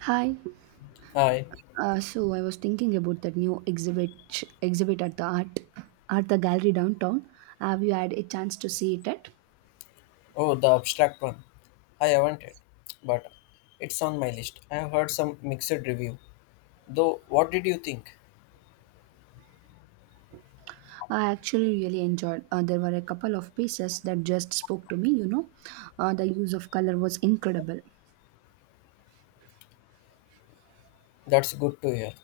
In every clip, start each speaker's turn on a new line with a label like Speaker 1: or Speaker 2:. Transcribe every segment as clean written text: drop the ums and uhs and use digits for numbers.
Speaker 1: Hi.
Speaker 2: Hi.
Speaker 1: So I was thinking about that new exhibit at the art the gallery downtown. Have you had a chance to see it yet?
Speaker 2: Oh, the abstract one. I haven't it, but it's on my list. I have heard some mixed review. Though, what did you think?
Speaker 1: I actually really enjoyed. There were a couple of pieces that just spoke to me. The use of color was incredible.
Speaker 2: That's good to hear.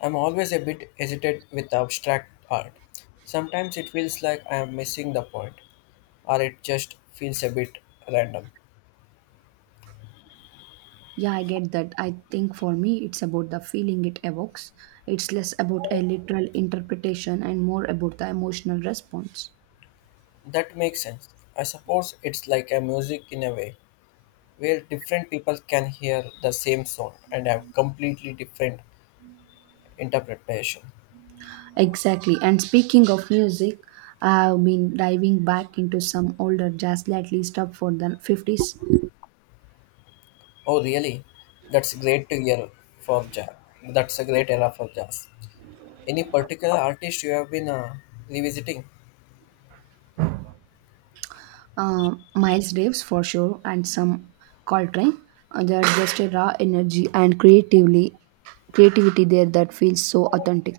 Speaker 2: I'm always a bit hesitant with abstract art. Sometimes it feels like I am missing the point, or it just feels a bit random.
Speaker 1: Yeah, I get that. I think for me, it's about the feeling it evokes. It's less about a literal interpretation and more about the emotional response.
Speaker 2: That makes sense. I suppose it's like a music in a way, where different people can hear the same song and have completely different interpretation.
Speaker 1: Exactly. And speaking of music, I've been diving back into some older jazz lately stuff for the 50s.
Speaker 2: Oh, really? That's great to hear for jazz. That's a great era for jazz. Any particular artist you have been revisiting?
Speaker 1: Miles Davis for sure, and some Coltrane. They're just a raw energy and creatively creativity there that feels so authentic.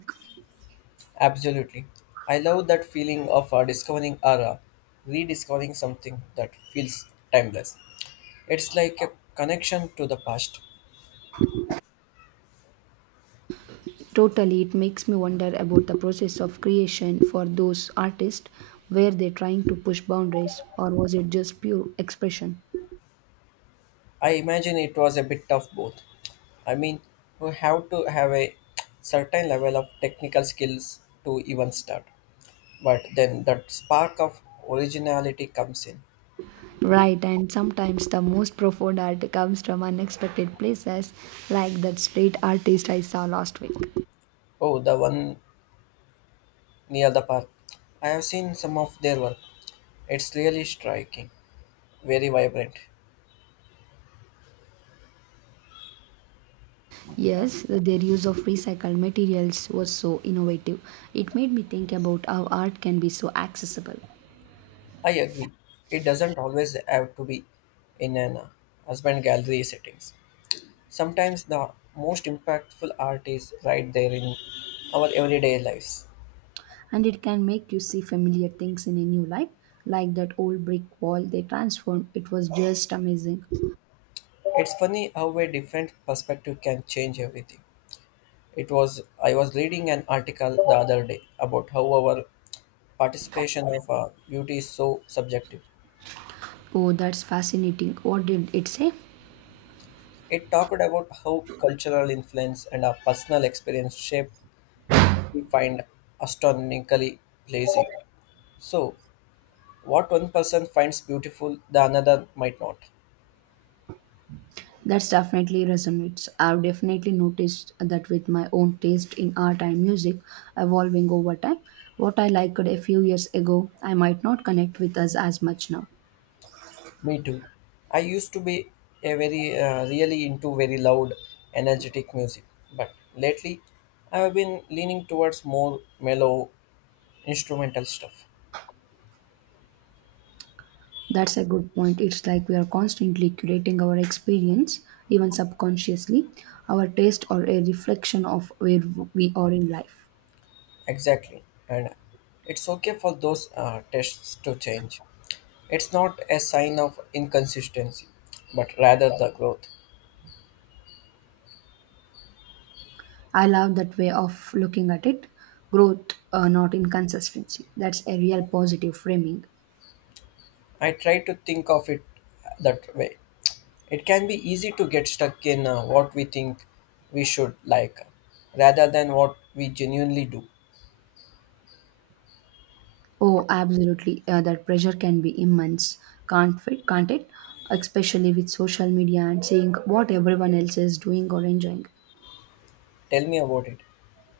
Speaker 2: Absolutely. I love that feeling of discovering or rediscovering something that feels timeless. It's like a connection to the past.
Speaker 1: Totally, it makes me wonder about the process of creation for those artists. Were they trying to push boundaries, or was it just pure expression?
Speaker 2: I imagine it was a bit of both. I mean, you have to have a certain level of technical skills to even start. But then that spark of originality comes in.
Speaker 1: Right, and sometimes the most profound art comes from unexpected places, like that street artist I saw last week.
Speaker 2: Oh, the one near the park. I have seen some of their work. It's really striking, very vibrant.
Speaker 1: Yes, their use of recycled materials was so innovative. It made me think about how art can be so accessible.
Speaker 2: I agree. It doesn't always have to be in an husband gallery settings. Sometimes the most impactful art is right there in our everyday lives.
Speaker 1: And it can make you see familiar things in a new light, like that old brick wall they transformed. It was just amazing.
Speaker 2: It's funny how a different perspective can change everything. It was I was reading an article the other day about how our participation of beauty is so subjective.
Speaker 1: Oh, that's fascinating. What did it say?
Speaker 2: It talked about how cultural influence and our personal experience shape what we find astronomically pleasing. So, what one person finds beautiful, the another might not.
Speaker 1: That's definitely resonates. I've definitely noticed that with my own taste in art and music evolving over time. What I liked a few years ago, I might not connect with us as much now.
Speaker 2: Me too. I used to be a very really into very loud, energetic music, but lately I have been leaning towards more mellow instrumental stuff.
Speaker 1: That's a good point. It's like we are constantly curating our experience, even subconsciously. Our taste are a reflection of where we are in life.
Speaker 2: Exactly. And it's okay for those tests to change. It's not a sign of inconsistency, but rather the growth.
Speaker 1: I love that way of looking at it. Growth, not inconsistency. That's a real positive framing.
Speaker 2: I try to think of it that way. It can be easy to get stuck in what we think we should like rather than what we genuinely do.
Speaker 1: Oh, absolutely. That pressure can be immense, can't it? Especially with social media and seeing what everyone else is doing or enjoying.
Speaker 2: Tell me about it.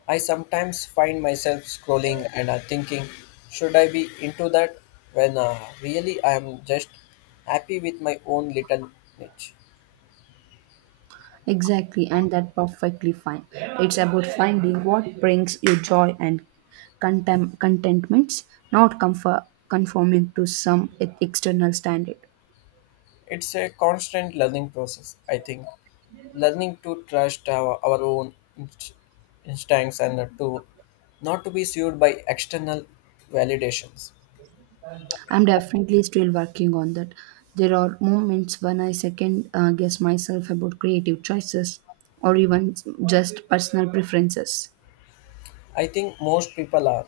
Speaker 2: I sometimes find myself scrolling and thinking, should I be into that? When really I am just happy with my own little niche.
Speaker 1: Exactly, and that's perfectly fine. It's about finding what brings you joy and contentments, not comfort, conforming to some external standard.
Speaker 2: It's a constant learning process, I think. Learning to trust our own instincts and to not to be sued by external validations.
Speaker 1: I'm definitely still working on that. There are moments when I second guess myself about creative choices or even just personal preferences.
Speaker 2: I think most people are.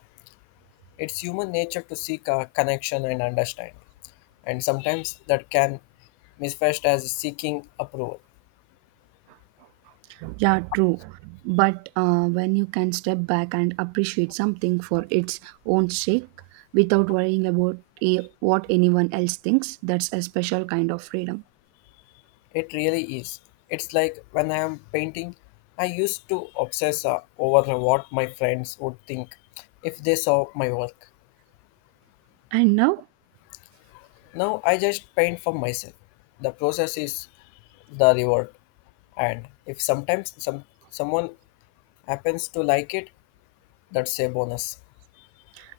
Speaker 2: It's human nature to seek a connection and understanding, and sometimes that can manifest as seeking approval.
Speaker 1: Yeah, true. But when you can step back and appreciate something for its own sake without worrying about what anyone else thinks, that's a special kind of freedom.
Speaker 2: It really is. It's like when I am painting, I used to obsess over what my friends would think if they saw my work.
Speaker 1: And now,
Speaker 2: Now I just paint for myself. The process is the reward. And if sometimes someone happens to like it, that's a bonus.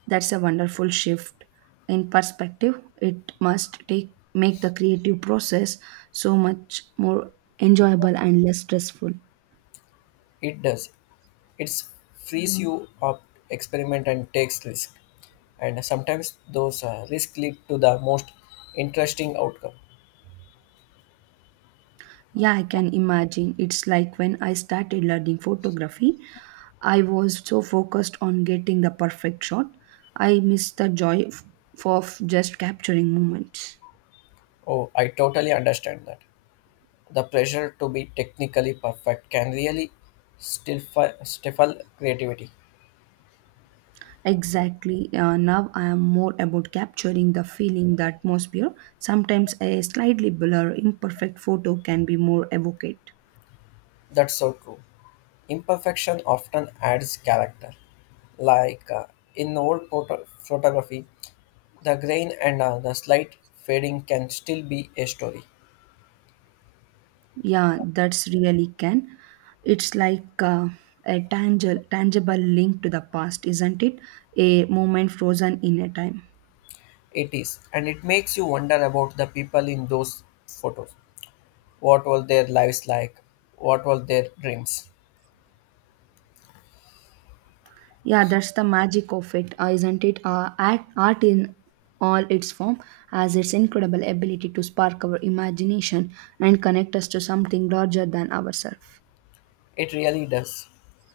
Speaker 1: that's a wonderful shift in perspective. It must take make the creative process so much more enjoyable and less stressful.
Speaker 2: It does. It frees you up, experiment and takes risk. And sometimes those risks lead to the most interesting outcome.
Speaker 1: Yeah, I can imagine. It's like when I started learning photography, I was so focused on getting the perfect shot, I missed the joy of just capturing moments.
Speaker 2: Oh, I totally understand that. The pressure to be technically perfect can really stifle creativity.
Speaker 1: Exactly. Now I am more about capturing the feeling, the atmosphere. Sometimes a slightly blur, imperfect photo can be more evocate.
Speaker 2: That's so true. Imperfection often adds character. Like in old photography, the grain and the slight fading can still be a story.
Speaker 1: Yeah, that's really can. It's like a tangible link to the past, isn't it? A moment frozen in a time.
Speaker 2: It is, and it makes you wonder about the people in those photos. What were their lives like? What were their dreams?
Speaker 1: Yeah, that's the magic of it, isn't it? Art, art in all its form has its incredible ability to spark our imagination and connect us to something larger than ourselves.
Speaker 2: It really does.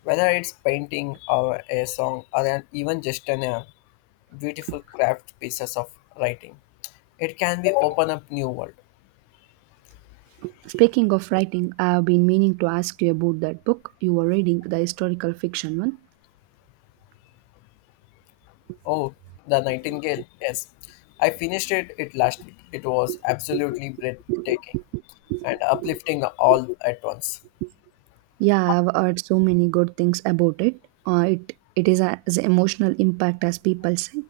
Speaker 2: Whether it's painting or a song or even just an beautiful craft pieces of writing, it can be open up new world.
Speaker 1: Speaking of writing, I have been meaning to ask you about that book you were reading, the historical fiction one.
Speaker 2: Oh, The Nightingale. Yes. I finished it last week. It was absolutely breathtaking and uplifting all at once.
Speaker 1: Yeah, I've heard so many good things about it. It is as emotional impact as people say.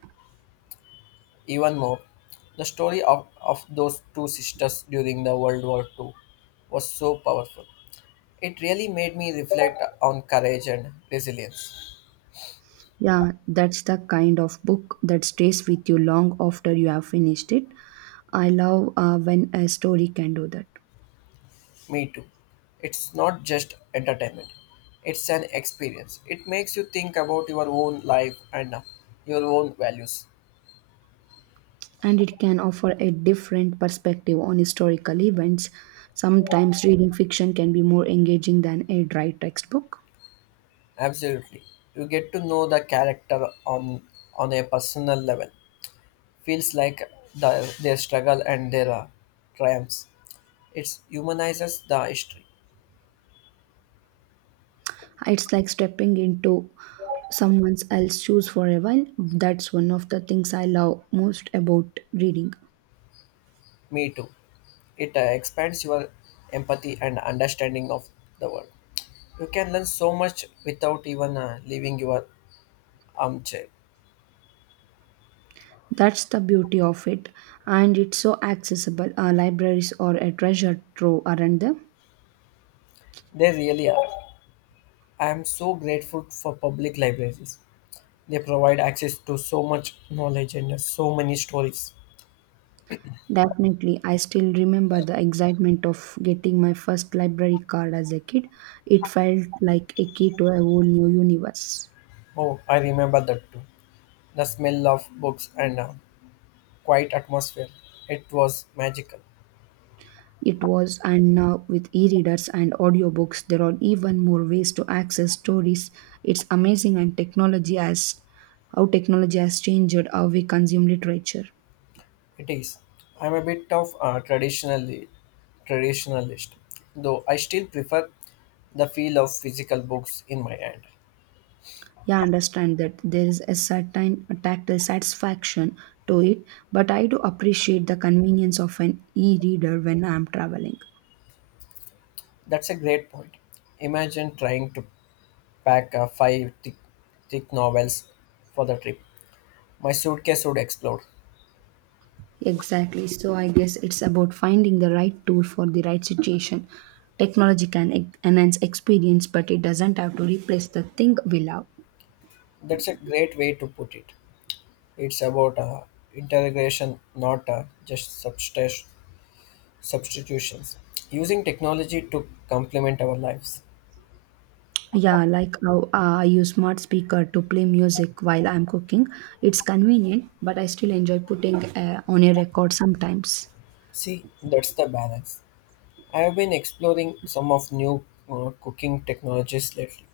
Speaker 2: Even more, the story of those 2 sisters during the World War II was so powerful. It really made me reflect on courage and resilience.
Speaker 1: Yeah, that's the kind of book that stays with you long after you have finished it. I love when a story can do that.
Speaker 2: Me too. It's not just entertainment, it's an experience. It makes you think about your own life and your own values.
Speaker 1: And it can offer a different perspective on historical events. Sometimes reading fiction can be more engaging than a dry textbook.
Speaker 2: Absolutely. You get to know the character on a personal level. Feels like the, their struggle and their triumphs. It humanizes the history.
Speaker 1: It's like stepping into someone else's shoes for a while. That's one of the things I love most about reading.
Speaker 2: Me too. It expands your empathy and understanding of the world. You can learn so much without even leaving your armchair.
Speaker 1: That's the beauty of it. And it's so accessible. Our libraries are a treasure trove, aren't they?
Speaker 2: They really are. I am so grateful for public libraries. They provide access to so much knowledge and so many stories.
Speaker 1: Definitely. I still remember the excitement of getting my first library card as a kid. It felt like a key to a whole new universe.
Speaker 2: Oh, I remember that too. The smell of books and a quiet atmosphere. It was magical.
Speaker 1: It was, and now with e readers and audiobooks, there are even more ways to access stories. It's amazing and technology has how technology has changed how we consume literature.
Speaker 2: It is. I'm a bit of a traditionally traditionalist, though I still prefer the feel of physical books in my hand.
Speaker 1: Yeah, I understand that there is a certain tactile satisfaction to it, but I do appreciate the convenience of an e reader when I am traveling.
Speaker 2: That's a great point. Imagine trying to pack five thick novels for the trip. My suitcase would explode.
Speaker 1: Exactly, so I guess it's about finding the right tool for the right situation. Technology can enhance experience, but it doesn't have to replace the thing we love.
Speaker 2: That's a great way to put it. It's about integration, not just substance. Substitutions, using technology to complement our lives.
Speaker 1: Yeah, like how I use smart speaker to play music while I'm cooking. It's convenient, but I still enjoy putting on a record sometimes.
Speaker 2: See, that's the balance. I have been exploring some of new cooking technologies lately,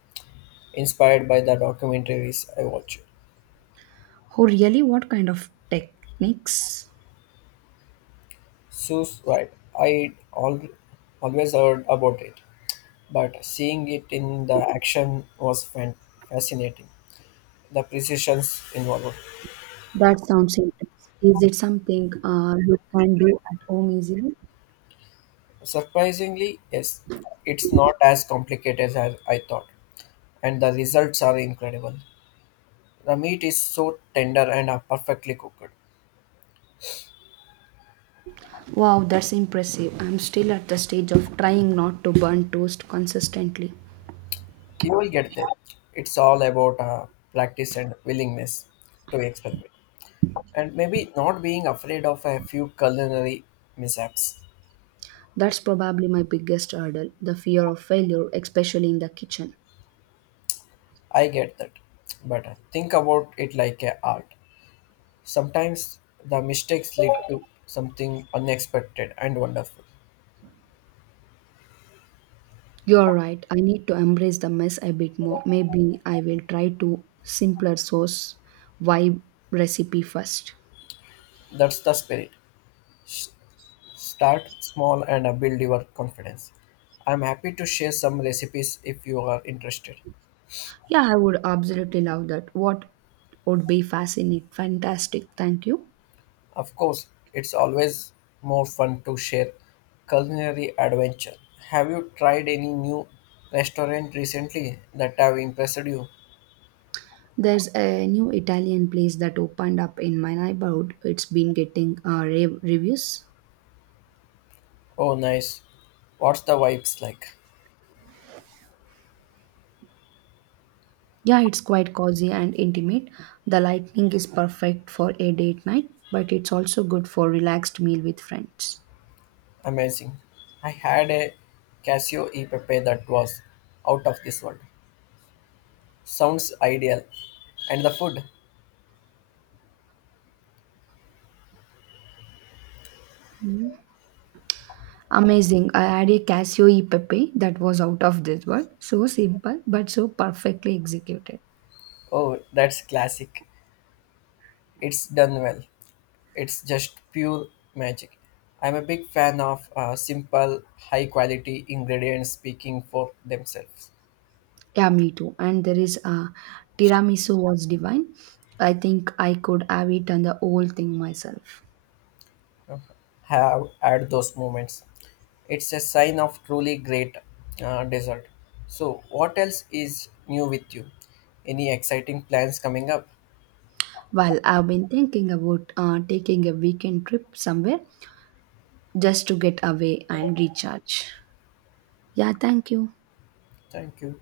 Speaker 2: inspired by the documentaries I watch.
Speaker 1: Oh, really? What kind of techniques?
Speaker 2: Sous vide. I all, always heard about it, but seeing it in the action was fascinating. The precisions involved.
Speaker 1: That sounds intense. Is it something you can do at home easily?
Speaker 2: Surprisingly, yes, it's not as complicated as I thought, and the results are incredible. The meat is so tender and perfectly cooked.
Speaker 1: Wow, that's impressive. I'm still at the stage of trying not to burn toast consistently.
Speaker 2: You will get there. It's all about practice and willingness to experiment, and maybe not being afraid of a few culinary mishaps.
Speaker 1: That's probably my biggest hurdle the fear of failure, especially in the kitchen.
Speaker 2: I get that, but think about it like a art. Sometimes the mistakes lead to something unexpected and wonderful.
Speaker 1: You're right. I need to embrace the mess a bit more. Maybe I will try to simpler sauce vibe recipe first.
Speaker 2: That's the spirit. S- Start small and build your confidence. I'm happy to share some recipes if you are interested.
Speaker 1: Yeah, I would absolutely love that. What would be fascinating? Fantastic, thank you.
Speaker 2: Of course, it's always more fun to share culinary adventure. Have you tried any new restaurant recently that have impressed you?
Speaker 1: There's a new Italian place that opened up in my neighborhood. It's been getting rave reviews.
Speaker 2: Oh, nice. What's the vibes like?
Speaker 1: Yeah, it's quite cozy and intimate. The lighting is perfect for a date night, but it's also good for relaxed meal with friends.
Speaker 2: Amazing. I had a Casio e Pepe that was out of this world. Sounds ideal. And the food?
Speaker 1: Amazing. I had a Casio e Pepe that was out of this world. So simple, but so perfectly executed.
Speaker 2: Oh, that's classic. It's done well. It's just pure magic. I'm a big fan of simple, high quality ingredients speaking for themselves.
Speaker 1: Yeah, me too. And there is tiramisu was divine. I think I could have eaten the whole thing myself.
Speaker 2: Uh, Have had those moments. It's a sign of truly great dessert. So, what else is new with you? Any exciting plans coming up?
Speaker 1: Well, I've been thinking about taking a weekend trip somewhere just to get away and recharge. Yeah, thank you.
Speaker 2: Thank you.